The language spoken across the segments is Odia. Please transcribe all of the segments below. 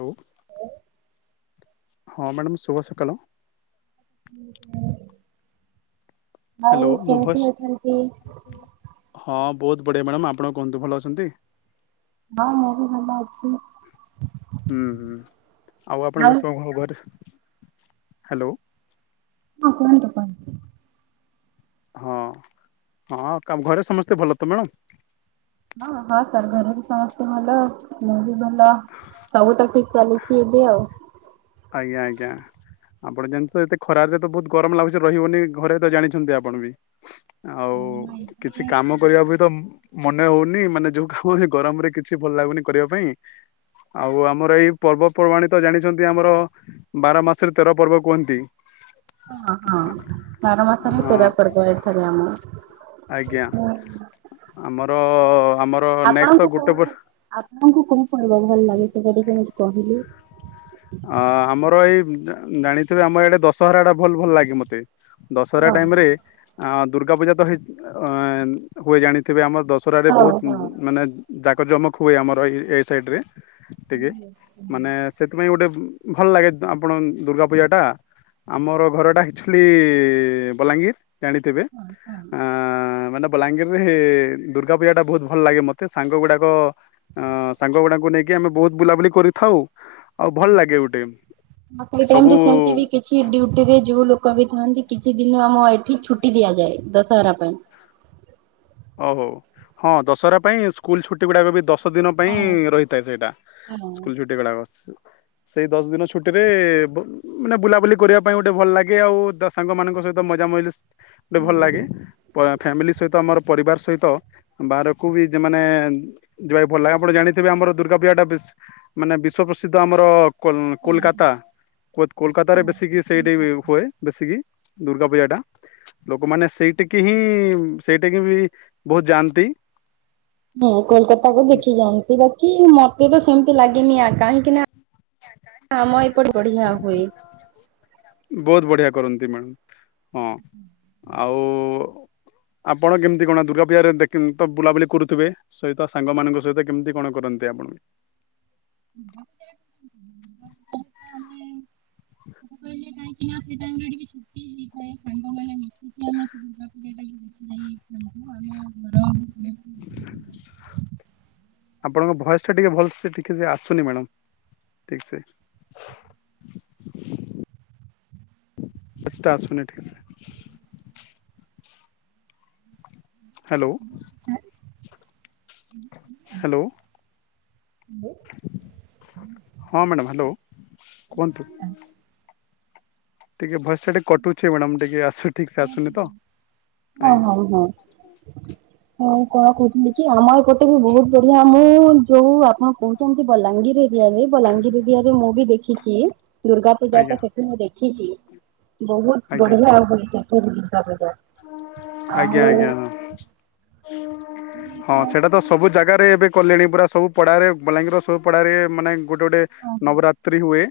ହ୍ୟାଲୋ। ହ। ହଁ ମ୍ୟାଡ଼ାମ ଶୁଭ ସକାଳ। ହୁଁ। ହାଲୋ ମୋ କେମିତି ଭଏସ୍ ଅଛନ୍ତି? ହଁ ବହୁତ ବଢିଆ ମ୍ୟାଡ଼ମ୍ ଆପଣ କୁହନ୍ତୁ ଭଲ ଅଛନ୍ତି? ହଁ ମୁଁ ବି ଭଲ ଅଛି। ହୁଁ ହୁଁ ଆଉ ଆପଣଙ୍କ ସ ଘରେ ହାଲୋ। ହଁ କହନ୍ତୁ କହନ୍ତୁ। ହଁ ହଁ କା ଘରେ ସମସ୍ତେ ଭଲ ତ ମ୍ୟାଡ଼ମ୍? ହଁ ହଁ ସାର୍ ଘରେ ବି ସମସ୍ତେ ଭଲ ଆଉ। ମୁଁ ବି ଭଲ ସବୁ ତ ଠିକ ଚାଲିଚି ଏବେ ଆଉ। ଆଜ୍ଞା ଆଜ୍ଞା। ଆପଣ [inaudible] ତ ଏତେ ଖରାରେ ତ ବହୁତ ଗରମ ଲାଗୁଚି ରହିହବନି ଘରେ ତ ଜାଣିଛନ୍ତି ଆପଣ ବି। ଆଉ ହଁ କିଛି ଏବେ କାମ କରିବା ବି ତ ମନେ ହଉନି ମାନେ ଯଉ କାମ ଏ ଗରମରେ କିଛି ଭଲ ଲାଗୁନି କରିବା ପାଇଁ। ଆଉ ଆମର ଏଇ ପର୍ବପର୍ବାଣ ତ ଜାଣିଛ ନ୍ତି ଆମର ବାର ମାସରେ ତେର ପର୍ବ କୁହନ୍ତି। ହଁ ହଁ ବାର ମାସରେ ହଁ ତେର ପରବ ଏଇଥରେ ଆମ ଆଜ୍ଞା [inaudible] ଆମର ଆମର ନେକ୍ସଟ ଆପଣଙ୍କୁ ତ କୋଉ ଗୋଟେ ପ ଆପଣଙ୍କୁ କହୁ ଶୁଣି ବାକୁ ଭଲ ଲାଗେ ସେଇଟା ଟିକେ ମତେ କହିଲେ। ଆଁ ଆମର ଏଇ ଜାଣିଥିବେ ଆମର ଏଇଟା ଦଶହରାଟା ଭଲ ଭଲ ଲାଗେ ମତେ। ହଁ ଦଶହରା ଟାଇମ ରେ ଅ ଦୁର୍ଗା ପୂଜା ତ ହୁଏ ଜାଣିଥିବେ ଆମର ଦଶ ହରାରେ ହଁ ବହୁତ ହଁ। ହଁ ମାନେ ଜାକଜମକ ହୁଏ ଆମର ଏ ଏ ସାଇଡ଼୍ ରେ। ଟିକେ ମାନେ ସେଥିପାଇଁ ଗୁଟେ ଭଲ ଲାଗେ ଆପଣ ଦୁର୍ଗା ପୂଜା ଟା। ଆମର ଘରଟା ଅକ୍ଚୂଆଲି ବଲାଙ୍ଗୀର ଜାଣିଥିବେ ହଁ। ମାନେ ବଲାଙ୍ଗୀରରେ ଦୁର୍ଗା ପୂଜା ଟା ବହୁତ ଭଲ ଲାଗେ ମତେ ସାଙ୍ଗ ଗୁଡାକ ଅ ସାଙ୍ଗ ଗୁଡାଙ୍କୁ ନେଇକି କି ଆମେ ବହୁତ ବୁଲାବୁଲି କରିଥାଉ ଆଉ ଭଲ ଲାଗେ ଗୋଟେ ସବୁ କି ଡ୍ୟୁଟି ରେ ଯଉ ଲୋକ ବି ଥାନ୍ତି କିଛି ଦିନ ଆମ ଏଇଠି ଛୁଟି ଦିଆଯାଏ ଦଶହରା ପାଇଁ। ଓ ହୋ ହଁ ଦଶହରା ପାଇଁ ସ୍କୁଲ ଛୁଟି ଗୁଡାକ ବି ଦଶ ଦଶ ଦିନ ପାଇଁ ହଁ ରହିଥାଏ ସେଇଟା ହଁ ସ୍କୁଲ ଛୁଟିଗୁଡାକ। ସେଇ ଦଶ ଦିନ ଛୁଟିରେ ଵ ମାନେ ବୁଲାବୁଲି କରିବା ପାଇଁ ଗୋଟେ ଭଲ ଲାଗେ ଆଉ ସାଙ୍ଗମାନଙ୍କ ସହିତ ମଜା ମଇଲିସ। ଗୋଟେ ଭଲ ହୁଁ ଲାଗେ ଫ୍ୟାମିଲି ସହିତ ଆମର ପରିବାର ସହିତ ବାହାରକୁ ବି ଯେମାନେ ଯିବାକୁ ପଡ଼ିଲା ଆପଣ ଜାଣିଥିବେ ଆମର ଦୁର୍ଗା ପୂଜା ଟା ବିସ୍ ମାନେ ବିଶ୍ଵ ପ୍ରସିଦ୍ଧ ଆମର କୋଲ ହଁ କୋଲକାତା କୋଲକାତା ରେ ହଁ ବେଶୀକ ସେଇଠି କୋଲକାତା। ହୁଏ ବେଶୀକି ଦୁର୍ଗା ପୂଜା ଟା ଲୋକମାନେ ସେଇଠିକି ହିଁ ସେଇଠିକି ବି ବହୁତ ଯାଆନ୍ତି। ହୁଁ କୋଲକାତା କୁ ଦେଖି ଯାଆନ୍ତି ବାକି ମତେ ତ ସେମିତି ଲାଗିନି ଆ କାହିଁକି ନା ଆମ ଏପଟେ ବଢିଆ ହୁଏ। ବହୁତ ବଢିଆ କରନ୍ତି ମ୍ୟାଡ଼ାମ ହଁ ଆଉ ଆପଣ କେମିତି କଣ ଦୁର୍ଗାପୂଜାରେ ଦେଖ ତ ବୁଲାବୁଲି କରୁଥିବେ? ସହିତ ସାଙ୍ଗମାନଙ୍କ ସହିତ କେମିତି କଣ କରନ୍ତି ଆପଣ? [unintelligible] ଆମେ ମୁଁ କହିଲି ନାଇଁ। ସେ ଟାଇମରେ ଟିକେ ଛୁଟି ହେଇଥାଏ ସାଙ୍ଗମାନେ ମିଶିକି ଆମେ ସବୁ ବୁଲା ବୁଲି ଘର [unintelligible] ସମସ୍ତେ। ଆପଣଙ୍କ ଭୟସ ଟା ଟିକେ ଭଲସ ଟିକେ ସେ ଆସୁନି ମ୍ୟାଡାମ। ଠିକ୍ ସେ। ଭୟସ୍ ଆସୁନି ଠିକସେ। Hello hello. ହଁ ମ୍ୟାଡ଼ାମ ହାଲୋ କୁହନ୍ତୁ। ଟିକେ ଭୟସ ଟା ଟିକେ କଟୁଚି ମ୍ୟାଡାମ ଟିକେ ଆସୁ ଠିକ ସେ ଆସୁନି ତ ହଁ ଆଜ୍ଞା ହଁ ହଁ। ହଁ କଣ କହୁଥିଲି କି ଆମ ଏପଟେ ବି ବହୁତ ବଢିଆ ମୁଁ ଯୋଉ ଆପଣ କହୁଛନ୍ତି ବଲାଙ୍ଗୀର ବଲାଙ୍ଗୀର ଏରିଆରେ ମୁଁ ବି ଦେଖିଛି ଦୁର୍ଗା ପୂଜା ଆଜ୍ଞା ଟା ସେଠି ମୁଁ ଦେଖିଛି ବହୁତ ଆଜ୍ଞା ବଢିଆ ଦୁର୍ଗା ପୂଜା। ଆଜ୍ଞା, ଆଉ ଆଜ୍ଞା ହଁ। ସେ ହଁ ସେଇଟା ତ ସବୁ ଜାଗାରେ ଏବେ କଲେଣି ପୁରା ସବୁ ପଡାରେ ବଲାଙ୍ଗୀର ସବୁ ପଡ଼଼ାରେ ମାନେ ଗୋଟେ ଗୋଟେ ନବରାତ୍ରି ହୁଏ।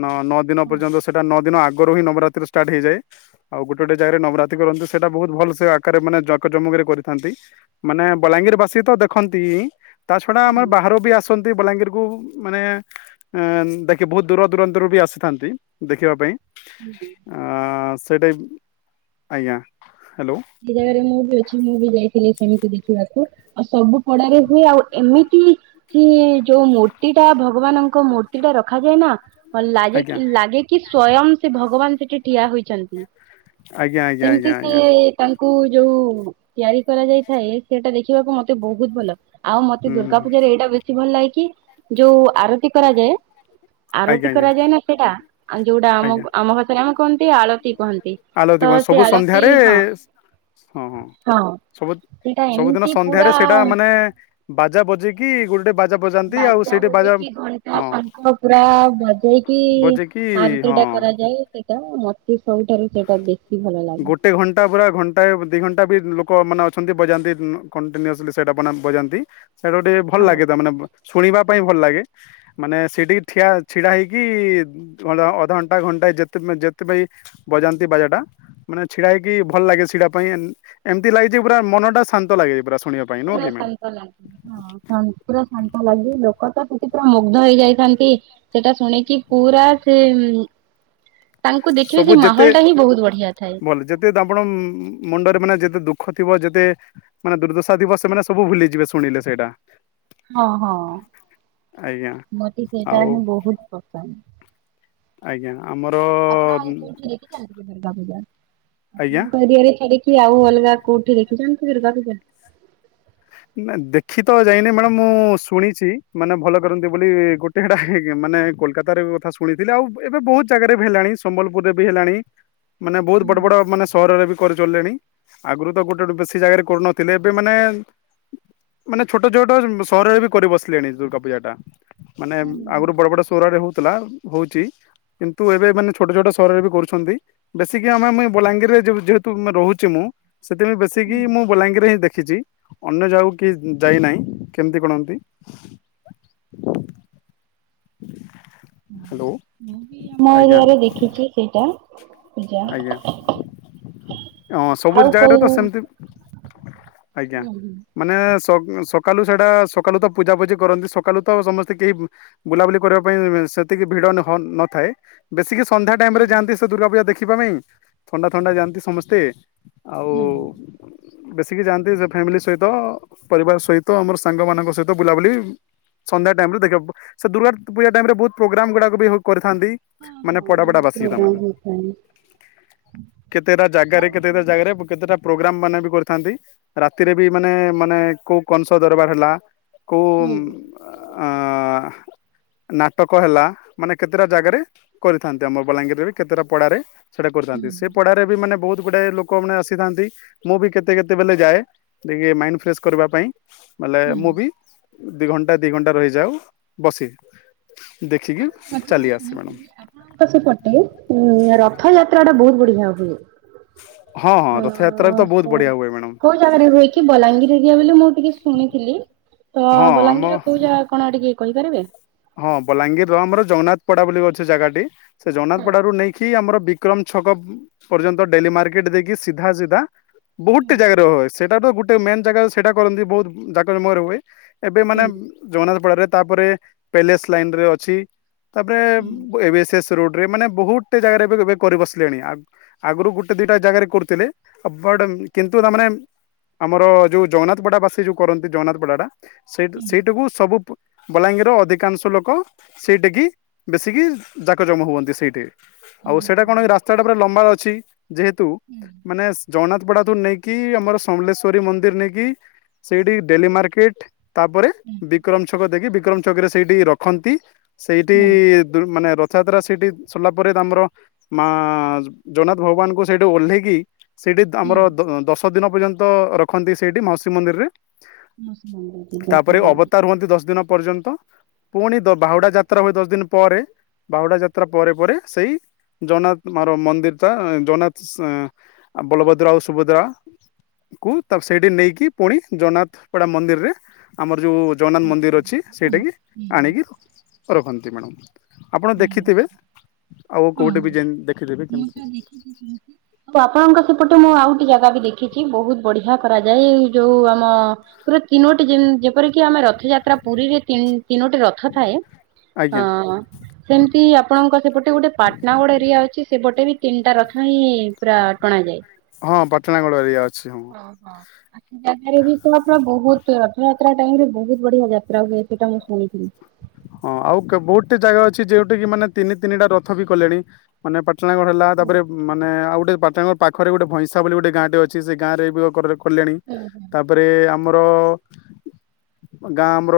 ନ ନଅ ଦିନ ପର୍ଯ୍ୟନ୍ତ ସେଟା ନଅ ଦିନ ଆଗ ଆଗରୁ ନବରାତ୍ରୀ ଷ୍ଟାଟ ହେଇଯାଏ ଆଉ ଗୋଟେ ଗୋଟେ ଜାଗାରେ ନବରାତ୍ରି କରନ୍ତିୁ ସେଇଟା ବହୁତ ଭଲ ସେ ଆକାରରେ ମାନେ ଜାକ ଜମକରେ କରିଥାନ୍ତି। ମାନେ ବଲାଙ୍ଗୀର ବାସୀ ତ ଦେଖନ୍ତି। ତା ଛଡା ଆମର ବାହାର ବି ଆସନ୍ତି, ବଲାଙ୍ଗୀରକୁୁ ମାନେ ଆ ଦେଖି ବହୁତ ଦୂର ଦୂରାନ୍ତରୁ ବି ଆସିଥାନ୍ତି, ଦେଖିବା ପାଇଁ। [inaudible] ଆ ସେଇଟା ଆଜ୍ଞା। ହ୍ୟାଲୋ? ସେଇ ଜାଗାରେ ମୁଁ ବି ଅଛି, ମୁଁ ବି ଯାଇଥିଲି, ସେମିତି ଦେଖିବାକୁ ଆଉ ସବୁ ଖଡାରେ ହୁଏ। ଆଉ ଏମିତି କି ଯୋଉ ମୂର୍ତ୍ତି ଟା ଭଗବାନଙ୍କ ମୂର୍ତ୍ତି ଟା ରଖାଯାଏ ନା। ହ ଲାଗେ ଆଜ୍ଞା। କି ଲାଗେ କି ସ୍ଵୟଂ ସେ ଭଗବାନ ସେଠି ଠିଆ ହୋଇଛନ୍ତି। ଆଜ୍ଞା, ଆଜ୍ଞା, ସେମିତି ଆଜ୍ଞା, ଆଜ୍ଞା। ସିଏ ତାଙ୍କୁ ଯୋଉ ତିଆରି କରାଯାଇଥାଏ। ସେଟା ଦେଖିବାକୁ ମତେ ବହୁତ ଭଲ ଆଉ ମତେ ହୁଁ ଦୁର୍ଗା ହୁଁ। ପୂଜାରେ ଏଇଟା ବେଶୀ ଭଲ ଲାଗେ କି ଯୋଉ ଆରତି କରାଯାଏ। ଆଜ୍ଞା ଆରତି ଆଜ୍ଞା। କରାଯାଏ ନା ସେଇଟା ଆ ଯୋଉଟା ଆମ ଆଜ୍ଞା ଆମ ଭାଷରେ ଆମେ କୁହନ୍ତି ଆଳତି କହନ୍ତି। ଆଳତି ତ କୁହନ୍ତି ସବୁ ସେ ଆଳତୀ ସନ୍ଧ୍ୟାରେ ହଁ। ହଁ ହଁ ସବୁ ସେଇଟା ସବୁଦିନ ଏମିତି ସନ୍ଧ୍ୟାରେ ପୁରା ସେଇଟା ମାନେ ବାଜା ବଜେଇକି ଗୋଟେ ବାଜା ବଜାନ୍ତି ଆଉ ବାଜା ସେଇଠି ବଜେଇକି ଘଣ୍ଟ ହଁ ଶଙ୍ଖ। ପୁରା ବଜେଇକି ବଜେଇକି ଆରତୀଟା ହଁ କରାଯାଏ। ସେଇଟା ମତେ ସବୁଠାରୁ ସେଇଟା ବେଶୀ ଭଲ ଲାଗେ। ଗୋଟେ ଘଣ୍ଟା ପୁରା ଘଣ୍ଟା ଦି ଘଣ୍ଟା ବି ଲୋକ ମାନେ ଅଛନ୍ତି, ବଜାନ୍ତି କଣ୍ଟିନ୍ୟୁସଲି ସେଇଟା ମାନେ ବଜାନ୍ତି। ସେଇଟା ଗୋଟେ ଭଲ ହଁ। ଲାଗେ। ତ ମାନେ ଶୁଣିବା ପାଇଁ ଭଲ ଲାଗେ। ମାନେ ସେଇଠିକି ଠିଆ ଛିଡ଼ା ହେଇକି ଅଧଘଣ୍ଟା ଘଣ୍ଟାଏ ଯେତେ ଯେତେପାଇଁ ବଜାନ୍ତି ବାଜାଟା। ମାନେ ଛିଡା ହେଇକି ଭଲ ଲାଗେ ଛିଡା ପାଇଁ, ଏମିତି ଲାଗିଛି ପୁରା ମନ ଟା ଶାନ୍ତ ଲାଗେ ପୁରା ଶୁଣିବାକୁ। ପୁର ଶାନ୍ତ ଲାଗେ। ହଁ ପୁରା ଶାନ୍ତ ଲାଗି ଲୋକ ତ ସେଠି ପୁରା ମୁଗ୍ଧ ହେଇଯାଇଥାନ୍ତି। ସେଟା ଶୁଣିକି ପୁରା ସେ ତାଙ୍କୁ ଦେଖିବେ ସବୁ ସେ ଯେତେ ମାହୋଲ ଟା ହିଁ ବହୁତ ବଢିଆ ଥାଏ। ଭଲ ଯେତେ ଆପଣ ମୁଣ୍ଡରେ ମାନେ ଯେତେ ଦୁଃଖ ଥିବ ଯେତେ ମାନେ ଦୁର୍ଦ୍ଦଶା ଦିବସ ସେମାନେ ସବୁ ଭୁଲିଯିବେ ଶୁଣିଲେ ସେଇଟା। ହଁ ହଁ ଆଜ୍ଞା ମତେ ସେଟା ଆଉ ହିଁ ବହୁତ ପସନ୍ଦ। ଆଜ୍ଞା ଆମର ଆପଣ ଆଉ କୋଉଠି ଦୁର୍ଗା ପୂଜା ଆଜ୍ଞା ଆପଣଙ୍କ ଏରିଆରେ ଛାଡିକି ଆଉ ଅଲଗା କୋଉଠି ଦେଖିଛନ୍ତି ଦୁର୍ଗା ପୂଜା। ନା ଦେଖି ତ ଯାଇନି, ମ୍ୟାଡ଼ାମ ମୁଁ ଶୁଣିଛି ମାନେ ଭଲ କରନ୍ତି ବୋଲି ଗୋଟେ। ମାନେ କୋଲକୋତା ରେ କଥା ଶୁଣିଥିଲି ଆଉ ଏବେ ବହୁତ ଜାଗାରେ ବି ହେଲାଣି, ସମ୍ବଲପୁରରେ ବି ହେଲାଣି। ମାନେ ବହୁତ ହୁଁ ବଡ ହୁଁ ବଡ ମାନେ ସହରରେ ବି କରିଚଳିଲଣି। ଆଗରୁ ତ ଗୋଟେ ବେଶୀ ଜାଗାରେ କରୁନଥିଲେ ଏବେ ମାନେ ମାନେ ଛୋଟ ଛୋଟ ସହରରେ ବି କରି ବସିଲେଣି ଦୁର୍ଗା ପୂଜା ଟା। ମାନେ ଆଗରୁ ବଡ ବଡ ସରରେ ହଉଥିଲା ହଉଛି। କିନ୍ତୁ ଏବେ ମାନେ ଛୋଟ ଛୋଟ ସହରରେ ବି କରୁଛନ୍ତି। ବେଶି ଆମେ ମୁଇ ବଲାଙ୍ଗୀରରେ ଯେହେତୁ ରହୁଛି ମୁଁ। ସେଥିପାଇଁ ବେଶୀିକି ହୁଁ ମୁଁ ବଲାଙ୍ଗୀରରେ ହିଁ ଦେଖିଛି। ଅନ୍ୟ ଜାଗକୁ କି ଯାଇନାହିଁ। କେମିତି କଣ ହ୍ୟାଲୋ ମୁଁ ବି ଆମ ଆଜ୍ଞା ଏରିଆରେ ଦେଖିଛି ସେଇଟା ପୂଜା। ଆଜ୍ଞା ହଁ ସବୁ ଆଉ ଜାଗାରେ କୋଉ ତ ହୁଁ ସେମିତି ଆଜ୍ଞା। ହୁଁ ମାନେ ସକାଳୁ ସେଟା ସକାଳୁ ତ ପୂଜାପୂଜି କରନ୍ତି ସକାଳୁ ତ ସମସ୍ତେ କେହି ବୁଲାବୁଲି କରିବା ପାଇଁ ସେତିକି ଭିଡନ୍ ହନ୍ ନଥାଏ। ବେଶିକି ସନ୍ଧ୍ୟା ଟାଇମ ରେ ହୁଁ। ଯାଆନ୍ତି ସେ ଦୁର୍ଗାପୂଜା ଦେଖିବା ପାଇଁ। ଥଣ୍ଡା ଥଣ୍ଡା ଯାଆନ୍ତି ସମସ୍ତେ। ଆଉ ହୁଁ ବେଶିକି ଯାଆନ୍ତି ସେ ଫ୍ୟାମିଲି ସହିତ ପରିବାର ସହିତ ଆମର ସାଙ୍ଗମାନଙ୍କ ସହିତ ବୁଲାବୁଲି ସନ୍ଧ୍ୟା ଟାଇମ ରେ ଦେଖିବା ସେ ଦୁର୍ଗା ପୂଜା ଟାଇମ ରେ ବହୁତ ପ୍ରୋଗ୍ରାମ ଗୁଡ଼ା ବି କରିଥାନ୍ତି। ହ ମାନେ ହଁ ପଡା ବ ପଡା ବାସି ତା ମାନେ ପ୍ରୋଗ୍ରାମ ହେତା କେତେଟା ଜାଗାରେ କେତେଟା ଜାଗାରେ କେତେଟା ପ୍ରୋଗ୍ରାମ ମାନେ ବି କରିଥାନ୍ତି। ରାତିରେ ବି ମାନେ ମାନେ କୋଉ କଂସ ଦରବାର ହେଲା କୋଉ ହୁଁ ଆ ନାଟକ ହେଲା ମାନେ କେତେଟା ଜାଗାରେ କରିଥାନ୍ତି। ଆମ ବଲାଙ୍ଗୀରରେ ବି କେତେଟା ପଢାରେ ସେଟା ହୁଁ କରଥାନ୍ତି ସେ ପଢାରେ ବି ମାନେ ବହୁତ ଗୁଡାଏ ଲୋ କ ଆସିଥାନ୍ତି ମୁଁ ବି କେତେ କେତେବେଲେ ଯାଏ ଟିକେ ମାଇଣ୍ଡ ଫ୍ରେଶ କରିବା ପାଇଁ। ମାନେ ମୁଁ ବି ଦି ଘଣ୍ଟା ଦି ଘଣ୍ଟା ରହିଯାଉ ବସିବି। ଦେଖିକି ଚାଲି ଆସେ ମ୍ୟାଡ଼ାମ। ହ ତ ସେ ପଟେ ଉ ରଥଯାତ୍ରା ଟା ବହୁତ ବଢିଆ ହୁଏ। ହଁ ହଁ ରଥଯାତ୍ରା ବି ତ ବହୁତ ବଢିଆ ହୁଏ ମ୍ୟାଡ଼ାମ। ଜ ରକି ବଲାଙ୍ଗୀର ଏରି ବୋଲି ମୁଁ ଟିକେ ଶୁଣିଥିଲି। ତ ହଁ ବଲାଙ୍ଗୀର ଆମ କହୁଛା କଣ ଟିକେ କହିପାରିବେ? ହଁ ବଲାଙ୍ଗୀର ଆମର ଜଗନ୍ନାଥପଡା ବୋଲି ଅଛି ଜାଗାଟି। ସେ ହୁଁ ଜଗନ୍ନାଥପଡାରୁୁ ନେଇକି ଆମର ବିକ୍ରମ ଛକ ପର୍ଯ୍ୟନ୍ତ ଡେଲି ମାର୍କେଟ ଦେଇକି ସିଧା ସିଧା ବହୁତେ ଜାଗାରେ ର ହୁଏ ସେଟା ତ ଗୋଟେ ମେନ୍ ଜାଗା ସେଇଟା କରନ୍ତି ବହୁତ ଜାକ ଜମୟରେ ହୁଏ। ଏବେ ମାନେ ହୁଁ ଜଗନ୍ନାଥପଡାରେ ତାପରେ ପ୍ୟାଲେସ ଲାଇନ ରେ ଅଛି। ତାପରେ ହୁଁ ଏବେ ସେ ରୋଡରେ ମାନେ ବହୁତ ଜାଗାରେ ବି ଏବେ କରି ବସିଲେଣି ଆ ଆଗରୁ ଗୋଟେ ଦିଟା ଜାଗାରେ କରୁଥିଲେ ବଟ କିନ୍ତୁ ତାମାନେ ଆମର ଯୋଉ ଜଗନ୍ନାଥପଡା ବାସୀ ଯୋଉ କରନ୍ତି ଜଗନ୍ନାଥପଡାଟା ସେ ହୁଁ ସେଇଟାକୁ ସବୁ ବଲାଙ୍ଗୀର ଅଧିକ କାଂଶ ଲୋକ ସେଇଠୀ କିି ବେଶୀକି ଯାକ ଜମା ହୁଅନ୍ତି ସେଇଠି। ହୁଁ ଆଉ ସେଇଟା କଣ ରାସ୍ତାଟା ପୁରା ଲମ୍ବା ଅଛି ଯେହେତୁ ହୁଁ। ମାନେ ଜଗନ୍ନାଥ ପଡାଦୁର ନେଇକି ଆମର ସମଲେଶଵରୀ ମନ୍ଦିର ନେଇକି ସେଇଠି ଡେଲି ମାର୍କେଟ ତାପରେ ହୁଁ ବିକ୍ରମ ଛକ ଦେଖି ବିକ୍ରମ ଛକ ରେ ସେଇଠି ରଖନ୍ତି। ସେଇଠି ହୁଁ ଦ ମାନେ ରଥଯାତ୍ରା ସେଇଠି ସରିଲା ପରେ ତ ଆମର ମା ଜଗନ୍ନାଥ ଭଗବାନଙ୍କୁ ସେଇଠୁ ଓହ୍ଲେଇକି ସେଇଠି ହୁଁ ଆମର ଦଶ ଦିନ ପର୍ଯ୍ୟନ୍ତ ରଖନ୍ତି ସେଇଠି ମାଉସୀ ମନ୍ଦିରରେ। [unintelligible] କୁହନ୍ତି ଦଶ ଦିନ ପର୍ଯ୍ୟନ୍ତ ପୁଣି ବାହୁଡା ଯାତ୍ରା ହୁଏ ଦଶ ଦିନ ପରେ। ବାହୁଡା ଯାତ୍ରା ପରେ ପରେ ସେଇ ଜଗନ୍ନାଥ ମର ମନ୍ଦିରଟା ଜଗନ୍ନାଥ ଆଉ ବଳଭଦ୍ରା ଆଉ ସୁଭଦ୍ରା କୁ ତା ସେଇଠି ନେଇକି ପୁଣି ଜଗନ୍ନାଥପଡ଼ା ମନ୍ଦିରରେ ଆମର ଯେଉଁ ଜଗନ୍ନାଥ ମନ୍ଦିର ଅଛି ସେଇଟାକି ହୁଁ ଆଣିକି ରଖନ୍ତି ମ୍ୟାଡ଼ମ୍। ଆପଣ ହୁଁ ଦେଖିଥିବେ ଆଉ କୋଉଠି ବି ହଁ ଦେଖିଥିବେ ମୁଁ ତ କେମିତି ଦେଖିଛି ଆପଣଙ୍କ ସେପଟୁ ମୁଁ ଆଉଠ ଜାଗା ବି ଦେଖିଛି ବହୁତ ବଢିଆ କରାଯାଏ ଯୋଉ ଆମ ପୁରା ତିନୋଟି ଯେନ୍ ଯେ ଯେପରିକି ଆମେ ରଥଯାତ୍ରା ପୁରୀରେ ତିନୋଟି ରଥ ଥାଏ। ହଁ ଆଜ୍ଞା ସେମିତି ଆପଣଙ୍କ ସେପଟେ ଗୋଟେ ପାଟନା ଗୋଡ ଏରିଆ ଅଛି ସେପଟେ ବି ତିନିଟା ରଥ ହିଁ ପୁରା ଟଣାାଯାଏ। ହଁ ପାଟଣାଗଡ଼ ଏରିଆ ଅଛି ମୁଁ। [unintelligible] ବି ତ ଆପଣ ବହୁତ। ସେ ରଥଯାତ୍ରା ଟାଇମ୍ ରେ ବୋହୁତ୍ ବଢିଆ ଯାତ୍ରା ହୁଏ ସେଇଟା ମୁଁ ଶୁଣିଥିଲି। ହଁ ଆଉ ବହୁତ୍ ଜାଗା ଅଛି ଯୋଉଠି କି ମାନେ ତିନି ତିନିଟା ରଥ ବି କଲେଣି। ମାନେ ପାଟ୍ଣାଗଡ଼ ହେଲା ହୁଁ ତାପରେ ମାନେ ଆଉ ଗୋଟେ ପାଟ୍ଣାଗଡ ପାଖରେ ଗୋଟେ ଭଇଁସା ବୋଲି ଗୋଟେ ଗାଁଟେ ଅଛି ସେ ଗାଁରେ ବି କଲେଣି ତାପରେ ଆମ୍ ମର ଗାଁ ଆମ୍ର।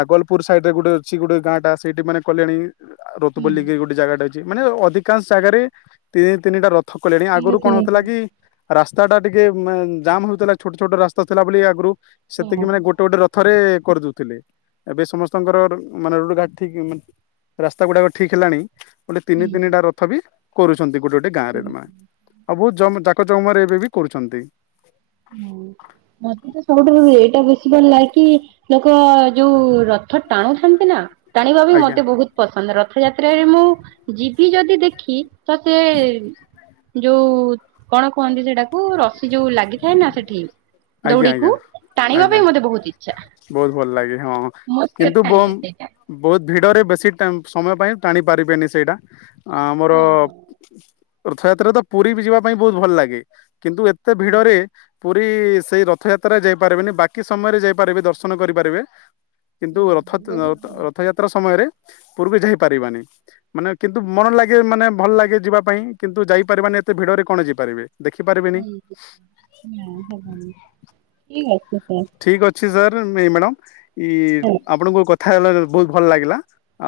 ଆଗଲ୍ ପୁର୍ ସାଇଟ୍ ରେ ଗୋଟେ ଅଛି ଗୋଟେ ଗାଁ ଟା ସେଇଠି ମାନେ କଲେଣି ରତବୋଲିକି ଗୋଟେ ଜାଗାଟେ ଅଛି। ମାନେ ଅଧିକାଂଶ ଜାଗାରେ ତିନି ତିନିଟା ରଥ କଲେଣି ହୁଁ ଆଗରୁ କଣ ହଉଥିଲା ହୁଁ। କି। ରାସ୍ତା ଟା ଟିକେ ଜାମ୍ ହଉଥିଲା ଛୋଟ ଛୋଟ ରାସ୍ତା ଥିଲା ବୋଲି ଆଗରୁ ହୁଁ ସେତିକି ମାନେ ଗୋ ଗୋଟେ ଗୋଟେ ରଥରେ କରିଦଉଥିଲେ। ଏବେ ସମସ୍ତଙ୍କର ମାନେ ରୋଟ ଘାଟ ଠିକ୍ ରାସ୍ତା ଗୁଡ଼ାକ ଠିକ୍ ହେଲାଣି। ଗୋଟେ ତିନି ତିନିଟା ରଥ ବି କରୁଛନ୍ତି ଗୋଟେ ଗୋଟେ ଗାଁ ରେ ନେ। ହୁଁ। ଆଉ ବୋହୁତ୍ ଜ ଜାକ ଜକମରେ ଏବେ ବି କରୁଛନ୍ତି। ହୁଁ [inaudible] ମତେ ତ ସବୁଠୁ ଏଇଟା ବେଶୀ ଭଲ ଲାଗେ କି ଲୋକ ଯୋଉ ରଥ ଟାଣୁଥାନ୍ତି ନା। ଟାଣିବା ବି ଆଜ୍ଞା ମତେ ବୋହୁତ୍ ପସନ୍ଦ୍ ରଥଯାତ୍ରାରେ ମୁଁ ଯିବି ଯଦି ଦେଖି। ତ ସେ ଯୋଉ କଣ କୁହନ୍ତି ସେଟା। କୁ ରସି ଯୋଉ ଲାଗିଥାଏ ନା ସେଠି। ଆଜ୍ଞା ଦଉଡିକୁ ଆଜ୍ଞା। ଟାଣିବା ଆଜ୍ଞା ପାଇଁ ମତେ ବହୁତ ଇଚ୍ଛା ବୋହୁତ୍ ଭଲ ଲାଗେ ହଁ ମୋ ସହିତ କିନ୍ତୁ ଟାଣିବେ ବୋମ୍ ସେଇଟା ବୋହୁତ୍ ଭିଡରେ ବେଶୀ ଟା ସମୟ ପାଇଁ ଟାଣି ପାରିବେନି ସେଇଟା। ଆମର ହଁ ହଁ ରଥଯାତ୍ରାରେ ତ ପୁରୀ ବି ଯିବା ପାଇଁ ବୋହୁତ୍ ଭଲ ଲାଗେ। କିନ୍ତୁ ଏତେ ଭିଡରେ‌‌। ପୁରୀ ସେଇ ରଥଯାତ୍ରା ଯାଇପାରିବେନି ବାକି ସମୟରେ ଯାଇପାରିବେ ଦର୍ଶନ କରିପାରିବେ। କିନ୍ତୁ ରଥ ବହୁତ ଭିଡ ରଥଯାତ୍ରା ସମୟରେ ପୂର୍ବେ ଯାଇ ପାରିବାନି। ମାନେ କିନ୍ତୁ ମନ ଲାଗେ ମାନେ ଭଲ ଲାଗେ ଯିବା ପାଇଁ କିନ୍ତୁ ଯାଇପାରିବାନି ଏତେ ଭିଡରେ କଣ ଯାଇପାରିବେ। ଦେଖିପାରିବେ। ହଁ ହଁ ହେବି ଠିକ୍ ଅଛି ସ ଠିକ୍ ଅଛି ସାର୍ ନାଇଁ ମ୍ୟାଡ଼ାାମ୍ ସାର୍ ଆପଣଙ୍କୁ କ ଥା ବୋହୁତ୍ ଭଲ ଲାଗିଲା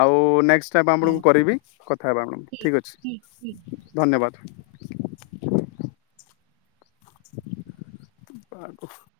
ଆଉ ନେକ୍ସ୍ ଚେଷ୍ଟା ହେବା ଆପଣଙ୍କୁ କରିବି କଥା ହେବା ଆପଣଙ୍କୁ ଠିକ୍ ଅଛି ଧନ୍ୟବାଦ୍। [unintelligible]